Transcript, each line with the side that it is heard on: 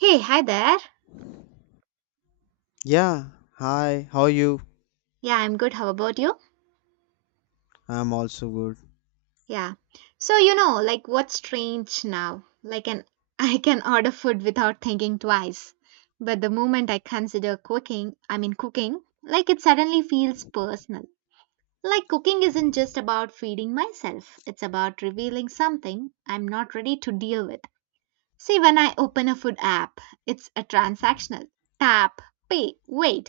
right: Hey, hi there.
left: Yeah, hi, how are you?
right: Yeah, I'm good. How about you?
left: I'm also good.
right: Yeah. So, you know, like what's strange now? Like an I can order food without thinking twice. But the moment I consider cooking, I mean cooking, like it suddenly feels personal. Like cooking isn't just about feeding myself. It's about revealing something I'm not ready to deal with. See, when I open a food app, it's a transactional. Tap, pay, wait.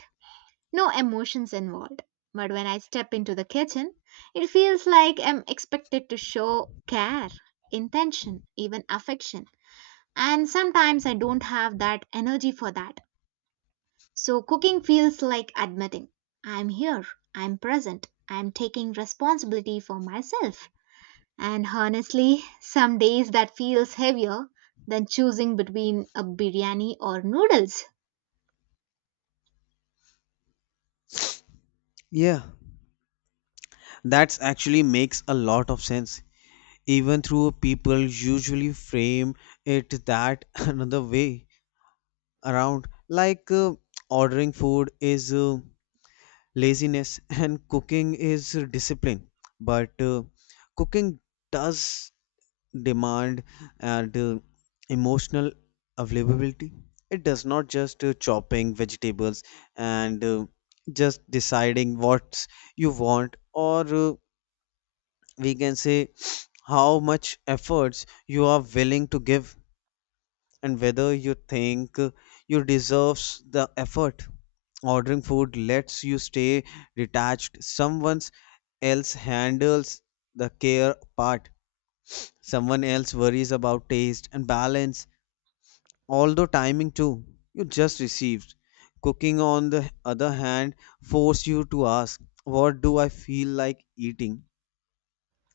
right: No emotions involved. But when I step into the kitchen, it feels like I'm expected to show care, intention, even affection. And sometimes I don't have that energy for that. So cooking feels like admitting I'm here, I'm present, I'm taking responsibility for myself. And honestly, some days that feels heavier than choosing between a biryani or noodles.
left: Yeah, that actually makes a lot of sense. Even though people usually frame it that another way around, like ordering food is laziness and cooking is discipline. But cooking does demand and emotional availability. It does not just chopping vegetables and just deciding what you want, or we can say how much efforts you are willing to give, and whether you think you deserves the effort. Ordering food lets you stay detached. Someone else handles the care part. Someone else worries about taste and balance, although timing too. You just received. Cooking, on the other hand, force you to ask, what do I feel like eating?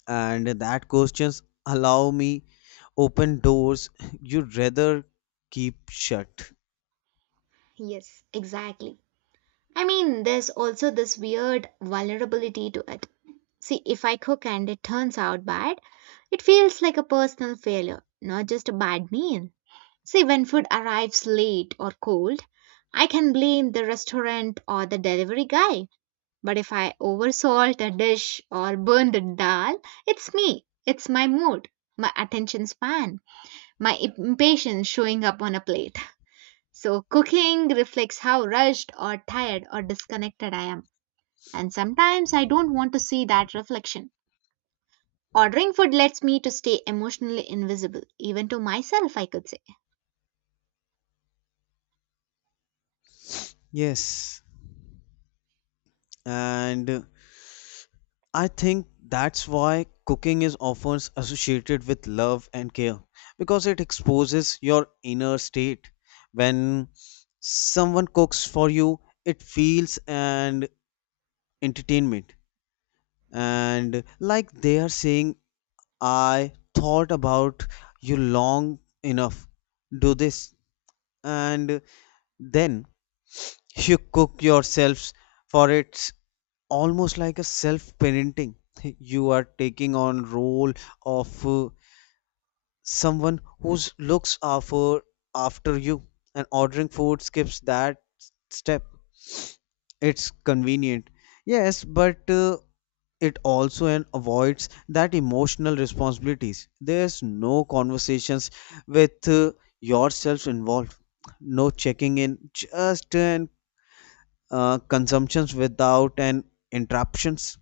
left: And that questions allow me open doors you'd rather keep shut.
right: Yes, exactly. I mean, there's also this weird vulnerability to it. See, if I cook and it turns out bad, it feels like a personal failure, not just a bad meal. See, when food arrives late or cold, I can blame the restaurant or the delivery guy. But if I oversalt a dish or burn the dal, it's me. It's my mood, my attention span, my impatience showing up on a plate. So, cooking reflects how rushed or tired or disconnected I am and sometimes I don't want to see that reflection. Ordering food lets me to stay emotionally invisible, even to myself, I could say.
left: Yes, and I think that's why cooking is often associated with love and care, because it exposes your inner state. When someone cooks for you, it feels and entertainment, and like they are saying, I thought about you long enough, do this. And then you cook yourselves for it's almost like a self parenting. You are taking on role of someone who looks after you. And ordering food skips that step. It's convenient, yes, but it also and avoids that emotional responsibilities. There's no conversations with yourself involved, no checking in, just an consumptions without an interruptions.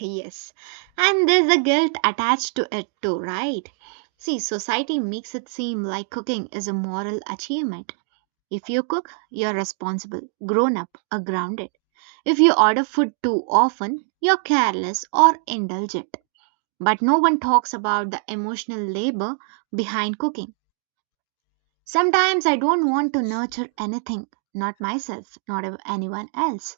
right: Yes. And there's a guilt attached to it too, right? See, society makes it seem like cooking is a moral achievement. If you cook, you're responsible, grown up, or grounded. If you order food too often, you're careless or indulgent. But no one talks about the emotional labor behind cooking. Sometimes I don't want to nurture anything, not myself, not ev- anyone else.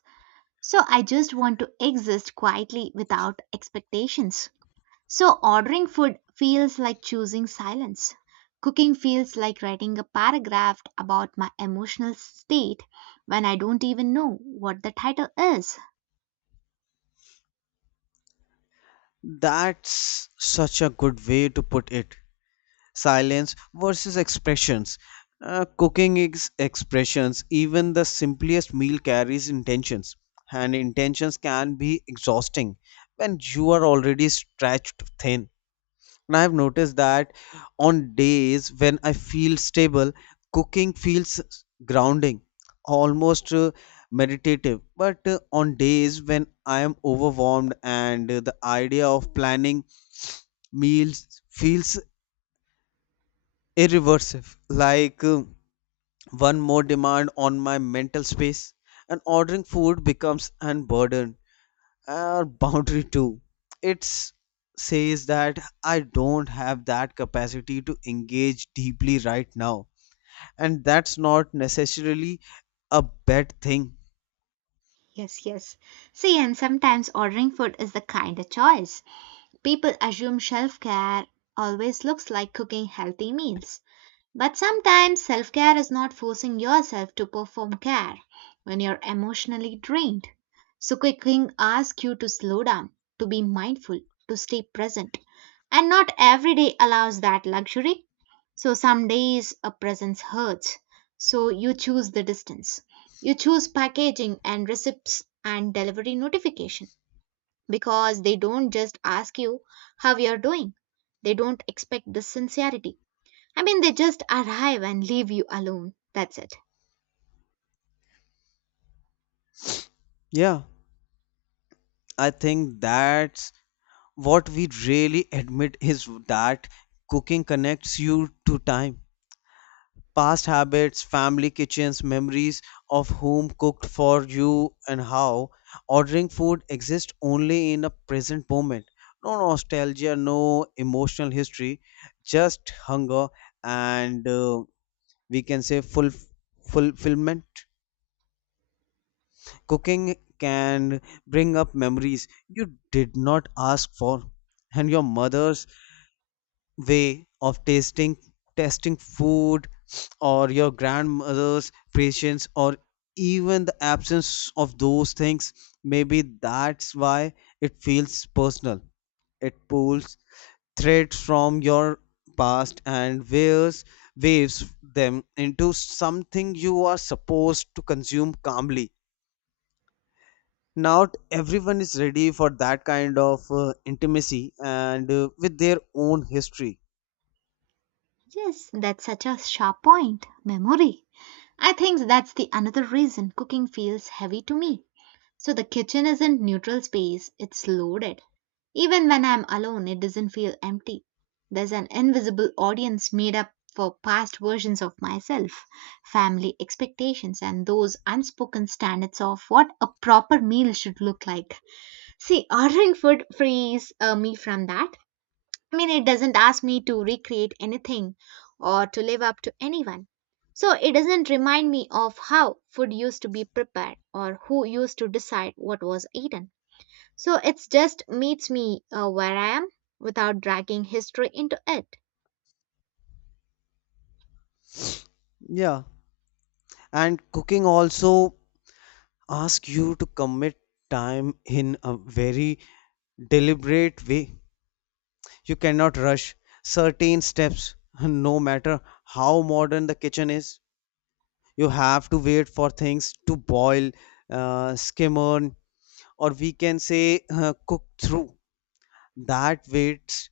right: So I just want to exist quietly without expectations. So ordering food feels like choosing silence. Cooking feels like writing a paragraph about my emotional state when I don't even know what the title is.
left: That's such a good way to put it, silence versus expressions. Cooking is expressions. Even the simplest meal carries intentions, and intentions can be exhausting when you are already stretched thin. And I've noticed that on days when I feel stable, cooking feels grounding, almost meditative. But on days when I am overwhelmed and the idea of planning meals feels irreversive, like one more demand on my mental space. And ordering food becomes an burden or boundary too. It says that I don't have that capacity to engage deeply right now, and that's not necessarily a bad thing.
right: Yes, yes. See, and sometimes ordering food is the kind of choice. People assume self care always looks like cooking healthy meals. But sometimes self care is not forcing yourself to perform care when you're emotionally drained. So, cooking asks you to slow down, to be mindful, to stay present. And not every day allows that luxury. So, some days a presence hurts. So, you choose the distance. You choose packaging and receipts and delivery notification because they don't just ask you how you're doing, they don't expect this sincerity. I mean, they just arrive and leave you alone. That's it.
left: Yeah, I think that's what we really admit is that cooking connects you to time. Past habits, family kitchens, memories of whom cooked for you and how. Ordering food exists only in a present moment. No nostalgia, no emotional history, just hunger and we can say full fulfillment. Cooking can bring up memories you did not ask for, and your mother's way of tasting food, or your grandmother's patience, or even the absence of those things. Maybe that's why it feels personal. It pulls threads from your past and wears waves them into something you are supposed to consume calmly. Not everyone is ready for that kind of intimacy and with their own history.
right: Yes, that's such a sharp point. Memory. I think that's the another reason cooking feels heavy to me. So the kitchen isn't neutral space, it's loaded. Even when I'm alone, it doesn't feel empty. There's an invisible audience made up for past versions of myself, family expectations, and those unspoken standards of what a proper meal should look like. See, ordering food frees me from that. I mean, it doesn't ask me to recreate anything or to live up to anyone. So it doesn't remind me of how food used to be prepared or who used to decide what was eaten. So it just meets me where I am without dragging history into it.
left: Yeah, and cooking also asks you to commit time in a very deliberate way. You cannot rush certain steps, no matter how modern the kitchen is. You have to wait for things to boil, skimmer, or we can say cook through that waits.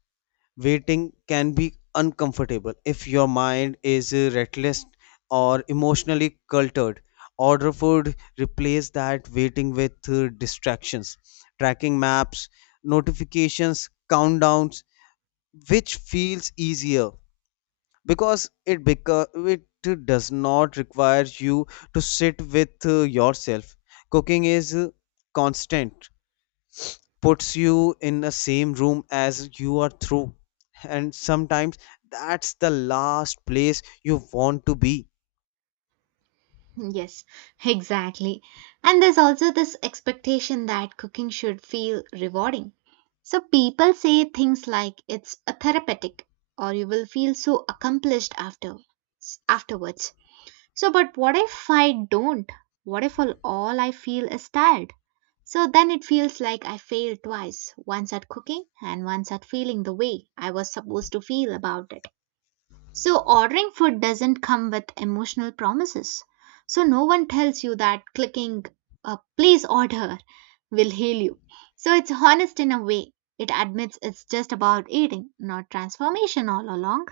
left: Waiting can be uncomfortable if your mind is restless or emotionally cultured. Order food, replace that waiting with distractions, tracking maps, notifications, countdowns, which feels easier because it does not require you to sit with yourself. Cooking is constant, puts you in the same room as you are through, and sometimes that's the last place you want to be.
right: Yes, exactly. And there's also this expectation that cooking should feel rewarding. So people say things like it's a therapeutic or you will feel so accomplished after afterwards. So, but what if I don't? What if all I feel is tired? So then it feels like I failed twice once at cooking and once at feeling the way I was supposed to feel about it. So, ordering food doesn't come with emotional promises. So, no one tells you that clicking please order will heal you. So, it's honest in a way. It admits it's just about eating, not transformation all along.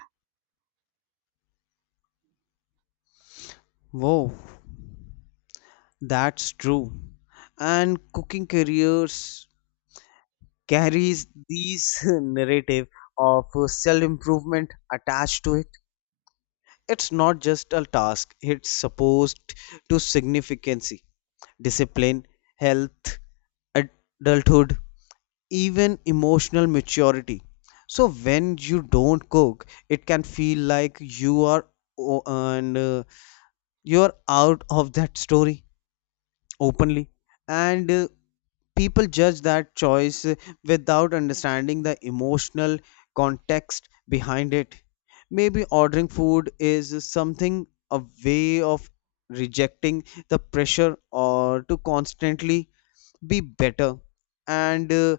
left: Whoa, that's true. And cooking careers carries these narrative of self improvement attached to it. It's not just a task, it's supposed to significancy, discipline, health, adulthood, even emotional maturity. So when you don't cook it can feel like you are o- and you are out of that story openly, and people judge that choice without understanding the emotional context behind it. Maybe ordering food is something a way of rejecting the pressure or to constantly be better, and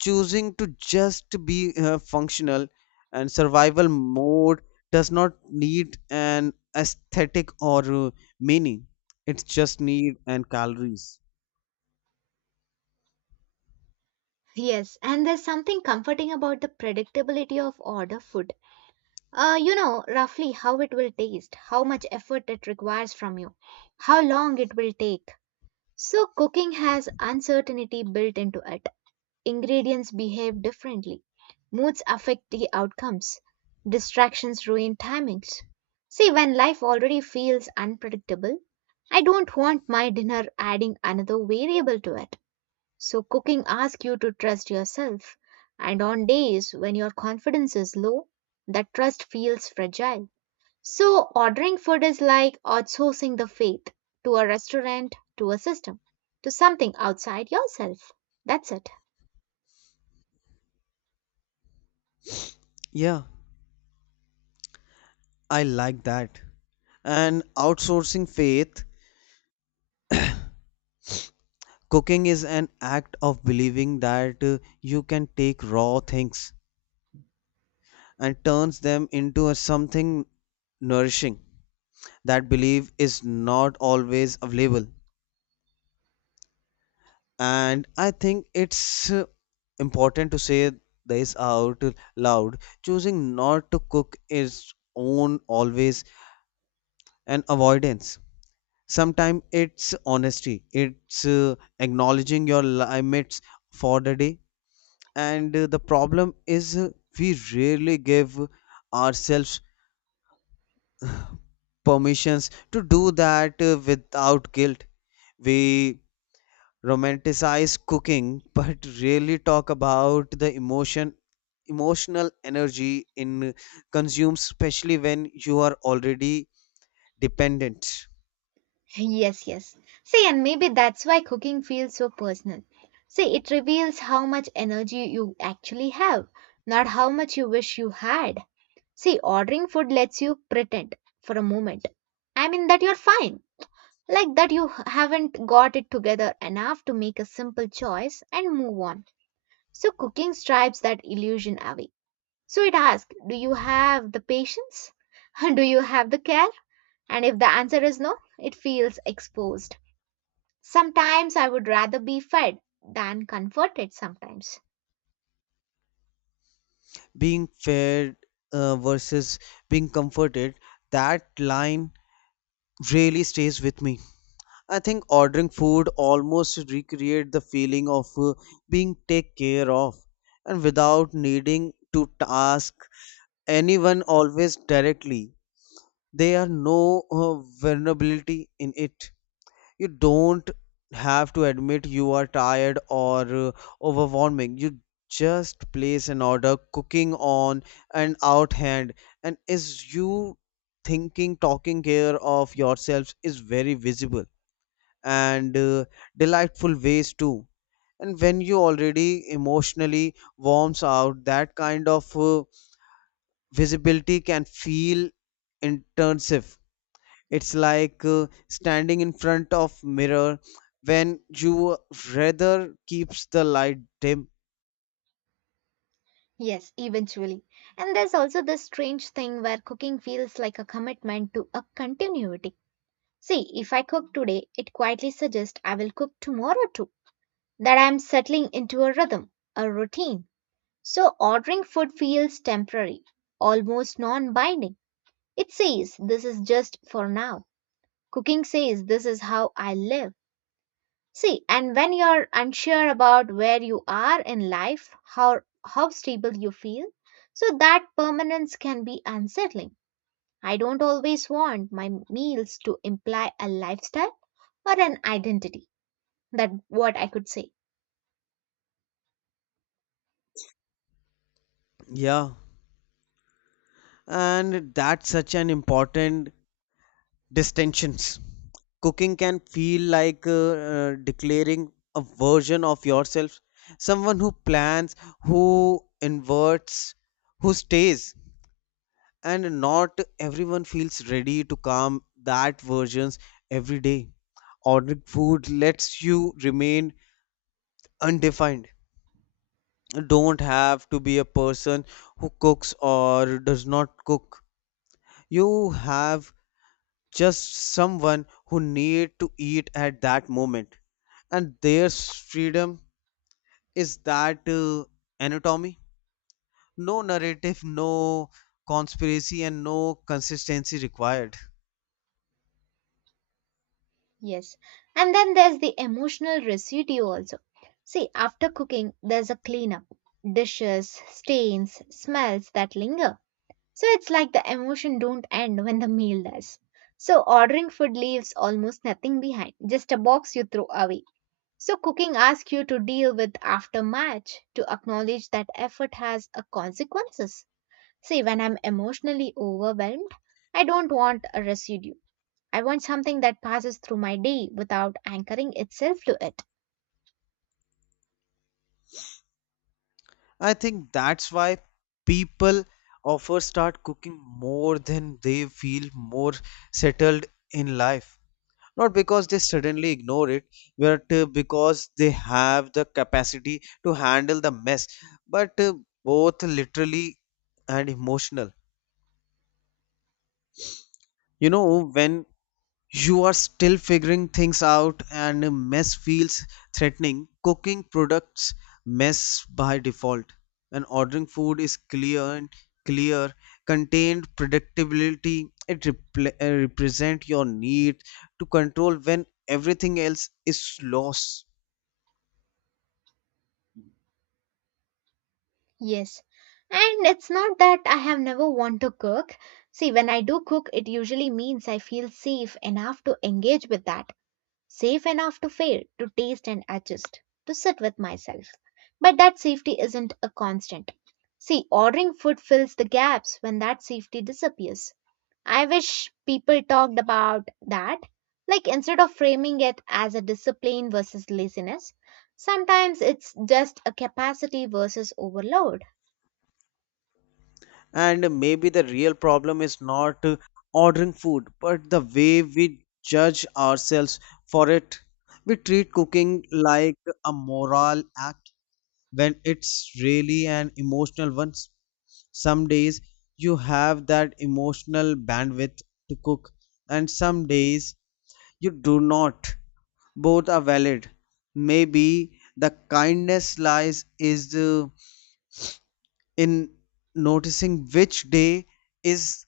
left: choosing to just be functional and survival mode. Does not need an aesthetic or meaning. It's just need and calories.
right: Yes, and there's something comforting about the predictability of order food. You know roughly how it will taste, how much effort it requires from you, how long it will take. So, cooking has uncertainty built into it. Ingredients behave differently, moods affect the outcomes, distractions ruin timings. See, when life already feels unpredictable, I don't want my dinner adding another variable to it. So, cooking asks you to trust yourself, and on days when your confidence is low, that trust feels fragile. So, ordering food is like outsourcing the faith to a restaurant, to a system, to something outside yourself. That's it.
left: Yeah, I like that. And outsourcing faith, cooking is an act of believing that you can take raw things and turns them into a something nourishing. That belief is not always available, and I think it's important to say this out loud. Choosing not to cook is own always an avoidance. Sometimes it's honesty, it's acknowledging your limits for the day. And the problem is we rarely give ourselves permissions to do that without guilt. We romanticize cooking, but really talk about the emotional energy in consumes, especially when you are already dependent.
right: Yes, yes. See, and maybe that's why cooking feels so personal. See, it reveals how much energy you actually have, not how much you wish you had. See, ordering food lets you pretend for a moment. I mean, that you're fine, like that haven't got it together enough to make a simple choice and move on. So, cooking stripes that illusion away. So, it asks, do you have the patience? Do you have the care? And if the answer is no, it feels exposed. Sometimes I would rather be fed than comforted sometimes.
left: Being fed versus being comforted, that line really stays with me. I think ordering food almost recreate the feeling of being take care of, and without needing to ask anyone always directly. There are no vulnerability in it. You don't have to admit you are tired or overwhelming. You just place an order. Cooking on an outhand, and is you thinking talking care of yourselves is very visible and delightful ways too. And when you already emotionally warms out, that kind of visibility can feel intensive. It's like standing in front of mirror when you rather keeps the light dim.
right: Yes, eventually. And there's also this strange thing where cooking feels like a commitment to a continuity. See, if I cook today, it quietly suggests I will cook tomorrow too, that I'm settling into a rhythm, a routine. So ordering food feels temporary, almost non binding. It says this is just for now. Cooking says this is how I live. See, and when you're unsure about where you are in life, how stable you feel, so that permanence can be unsettling. I don't always want my meals to imply a lifestyle or an identity. That what I could say.
left: Yeah, and that's such an important distinctions. Cooking can feel like declaring a version of yourself, someone who plans, who inverts, who stays. And not everyone feels ready to come that versions every day. Ordering food lets you remain undefined. Don't have to be a person who cooks or does not cook. You have just someone who need to eat at that moment. And their freedom is that anatomy. No narrative, no conspiracy, and no consistency required.
right: Yes. And then there's the emotional residue also. See, after cooking, there's a cleanup. Dishes, stains, smells that linger. So it's like the emotion don't end when the meal does. So ordering food leaves almost nothing behind, just a box you throw away. So cooking asks you to deal with aftermath, to acknowledge that effort has a consequences. See, when I'm emotionally overwhelmed, I don't want a residue. I want something that passes through my day without anchoring itself to it.
left: I think that's why people often start cooking more than they feel more settled in life. Not because they suddenly ignore it, but because they have the capacity to handle the mess, but both literally and emotional. You know, when you are still figuring things out and a mess feels threatening, cooking products mess by default. And ordering food is clear, contained predictability. It represent your need to control when everything else is lost.
right: Yes. And it's not that I have never want to cook. See, when I do cook, it usually means I feel safe enough to engage with that, safe enough to fail, to taste and adjust, to sit with myself. But that safety isn't a constant. See, ordering food fills the gaps when that safety disappears. I wish people talked about that. Like, instead of framing it as a discipline versus laziness, sometimes it's just a capacity versus overload.
left: And maybe the real problem is not ordering food, but the way we judge ourselves for it. We treat cooking like a moral act when it's really an emotional one. Some days you have that emotional bandwidth to cook, and some days you do not. Both are valid. Maybe the kindness lies is in noticing which day is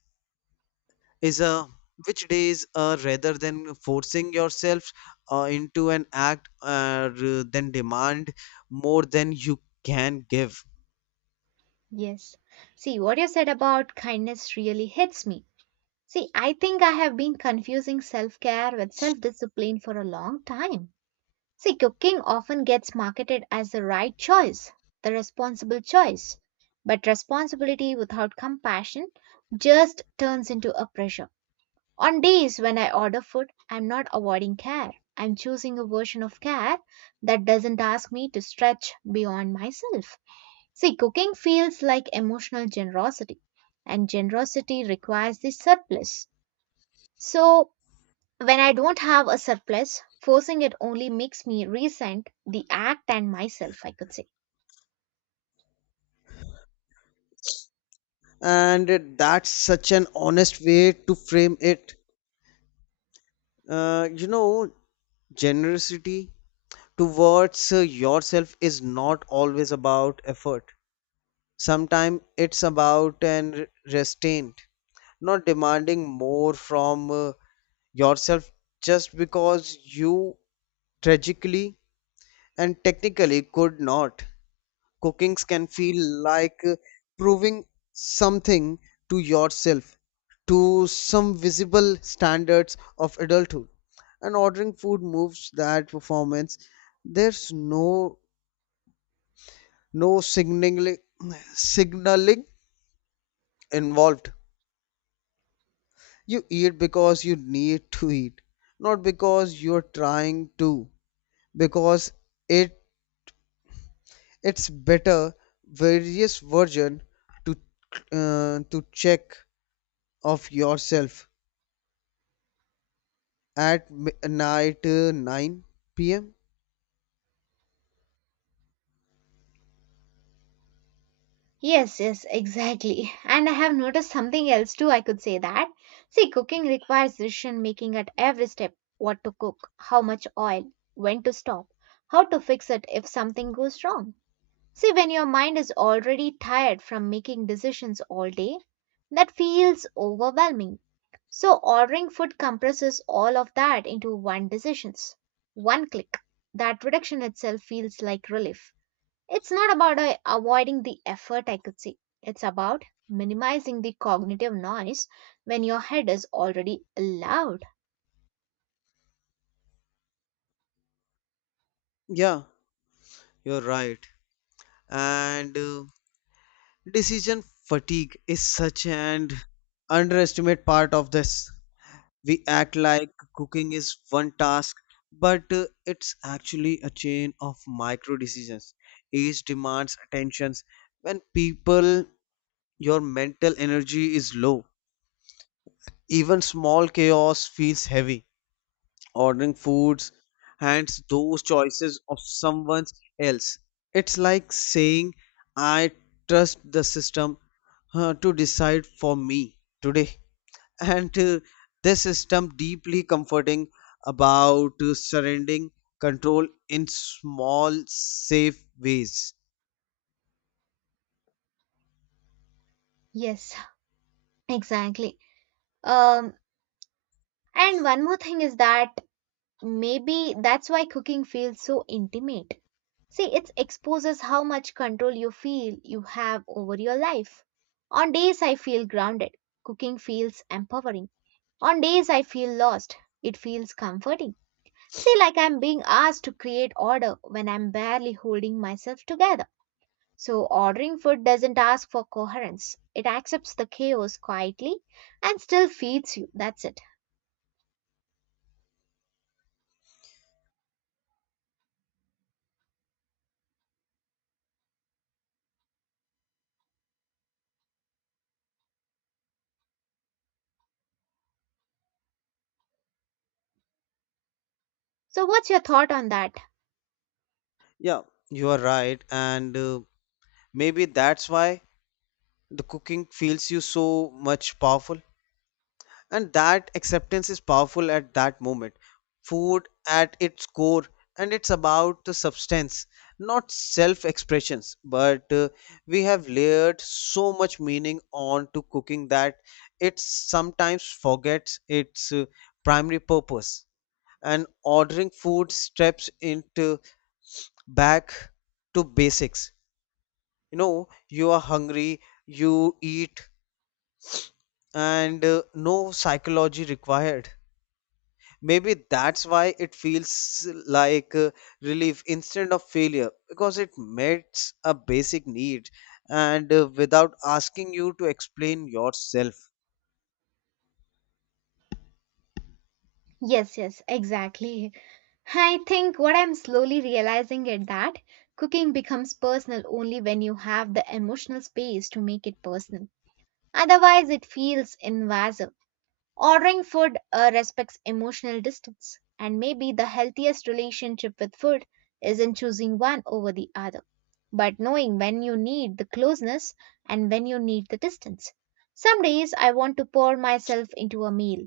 left: is which days rather than forcing yourself into an act, then demand more than you can give.
right: Yes. See, what you said about kindness really hits me. See, I think I have been confusing self care with self discipline for a long time. See, cooking often gets marketed as the right choice, the responsible choice. But responsibility without compassion just turns into a pressure. On days when I order food, I'm not avoiding care. I'm choosing a version of care that doesn't ask me to stretch beyond myself. See, cooking feels like emotional generosity, and generosity requires the surplus. So, when I don't have a surplus, forcing it only makes me resent the act and myself, I could say.
left: And that's such an honest way to frame it uh, you know generosity towards yourself is not always about effort. Sometimes it's about an restraint, not demanding more from yourself just because you tragically and technically could not. Cookings can feel like proving something to yourself, to some visible standards of adulthood. And ordering food moves that performance. There's no signaling involved. You eat because you need to eat, not because you're trying to, because it it's better various version to to check of yourself at midnight, 9 p.m.
right: Yes, yes, exactly. And I have noticed something else too, I could say that. See, cooking requires decision making at every step what to cook, how much oil, when to stop, how to fix it if something goes wrong. See, when your mind is already tired from making decisions all day, that feels overwhelming. So, ordering food compresses all of that into one decisions. One click. That reduction itself feels like relief. It's not about avoiding the effort, I could say. It's about minimizing the cognitive noise when your head is already loud.
left: Yeah, you're right. And decision fatigue is such an underestimate part of this. We act like cooking is one task, but it's actually a chain of micro decisions. Each demands attentions. When people, your mental energy is low, even small chaos feels heavy. Ordering foods hands those choices of someone else. It's like saying, I trust the system to decide for me today. And this system deeply comforting about surrendering control in small, safe ways.
right: Yes, exactly. Um, and one more thing is that maybe that's why cooking feels so intimate. See, it exposes how much control you feel you have over your life. On days I feel grounded, cooking feels empowering. On days I feel lost, it feels comforting. See, like I'm being asked to create order when I'm barely holding myself together. So, ordering food doesn't ask for coherence, it accepts the chaos quietly and still feeds you. That's it. So, what's your thought on that?
left: Yeah, you are right. And maybe that's why the cooking feels you so much powerful. And that acceptance is powerful at that moment. Food at its core, and it's about the substance, not self expressions, but we have layered so much meaning on to cooking that it sometimes forgets its primary purpose. And ordering food steps into back to basics. You know, you are hungry, you eat, and no psychology required. Maybe that's why it feels like relief instead of failure, because it meets a basic need, and without asking you to explain yourself.
right: Yes, yes, exactly. I think what I'm slowly realizing is that cooking becomes personal only when you have the emotional space to make it personal. Otherwise, it feels invasive. Ordering food respects emotional distance, and maybe the healthiest relationship with food isn't choosing one over the other, but knowing when you need the closeness and when you need the distance. Some days I want to pour myself into a meal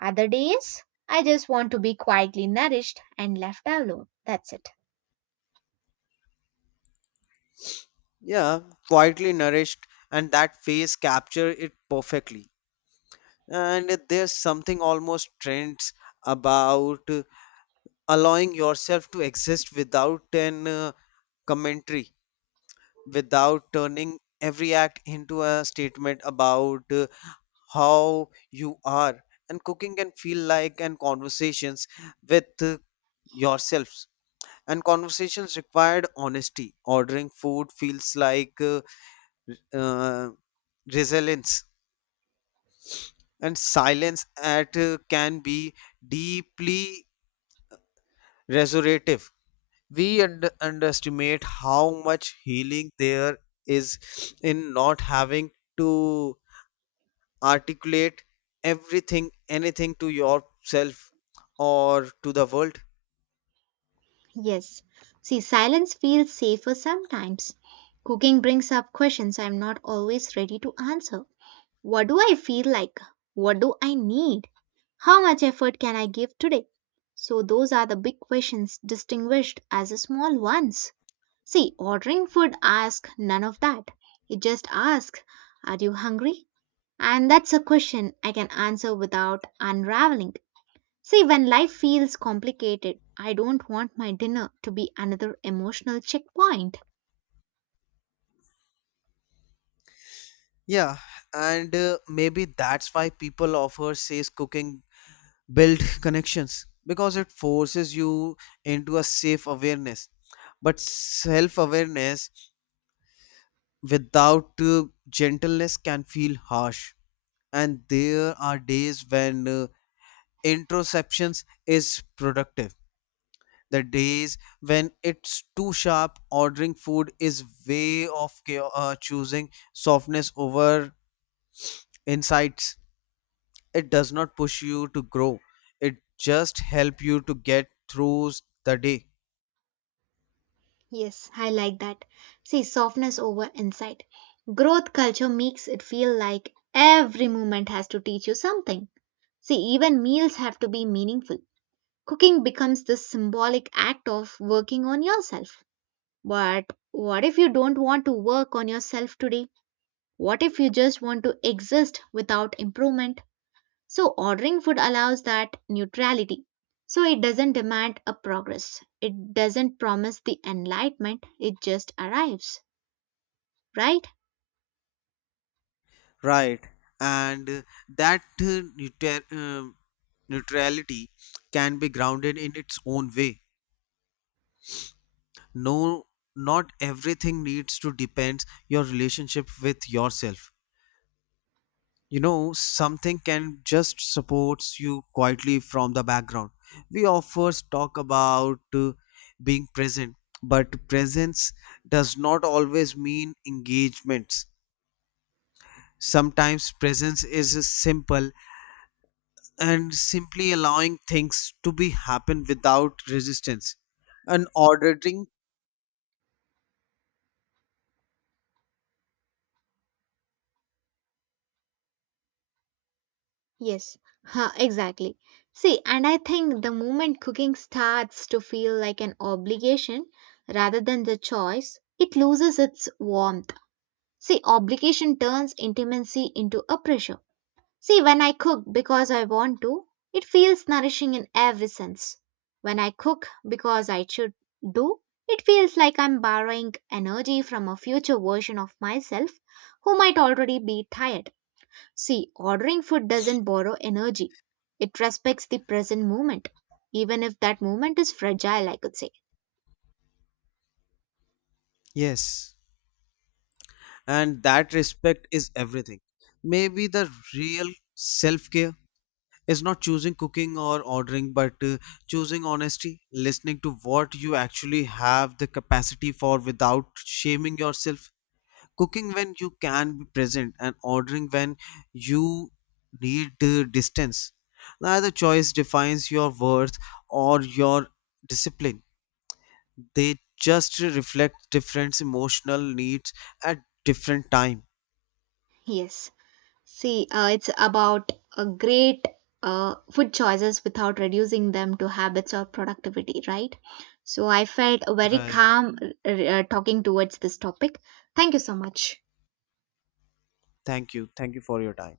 right: other days, I just want to be quietly nourished and left alone. That's it.
left: Yeah, quietly nourished, and that face capture it perfectly. And there's something almost trends about allowing yourself to exist without an commentary, without turning every act into a statement about how you are. And cooking can feel like and conversations with yourselves, and conversations required honesty. Ordering food feels like r- uh, resilience, and silence at can be deeply restorative. We underestimate how much healing there is in not having to articulate everything anything to yourself or to the world.
right: Yes. See, silence feels safer sometimes. Cooking brings up questions I'm not always ready to answer. What do I feel like? What do I need? How much effort can I give today? So, those are the big questions distinguished as the small ones. See, ordering food asks none of that. It just asks, are you hungry? And that's a question I can answer without unraveling. See, when life feels complicated, I don't want my dinner to be another emotional checkpoint.
left: Yeah, and maybe that's why people offer says cooking build connections, because it forces you into a safe awareness. But self awareness without gentleness can feel harsh. And there are days when introceptions is productive. The days when it's too sharp, ordering food is way of choosing softness over insights. It does not push you to grow. It just help you to get through the day.
right: Yes, I like that. See, softness over insight. Growth culture makes it feel like every moment has to teach you something. See, even meals have to be meaningful. Cooking becomes this symbolic act of working on yourself. But what if you don't want to work on yourself today? What if you just want to exist without improvement? So ordering food allows that neutrality. So it doesn't demand a progress. It doesn't promise the enlightenment. It just arrives, right?
left: Right. And that neutrality can be grounded in its own way. No, not everything needs to depend your relationship with yourself. You know, something can just supports you quietly from the background. We offers talk about being present, but presence does not always mean engagements. Sometimes presence is simple and simply allowing things to be happen without resistance, and ordering.
right: Yes, huh, exactly. See, and I think the moment cooking starts to feel like an obligation rather than the choice, it loses its warmth. See, obligation turns intimacy into a pressure. See, when I cook because I want to, it feels nourishing in every sense. When I cook because I should do, it feels like I'm borrowing energy from a future version of myself who might already be tired. See, ordering food doesn't borrow energy, it respects the present moment, even if that moment is fragile, I could say.
left: Yes, and that respect is everything. Maybe the real self care is not choosing cooking or ordering, but choosing honesty, listening to what you actually have the capacity for without shaming yourself. Cooking when you can be present, and ordering when you need distance. Neither choice defines your worth or your discipline. They just reflect different emotional needs at different time.
right: Yes. See, it's about a great food choices without reducing them to habits or productivity, right? So I felt very
left: Right.
right: calm talking towards this topic. Thank you so much.
left: Thank you. Thank you for your time.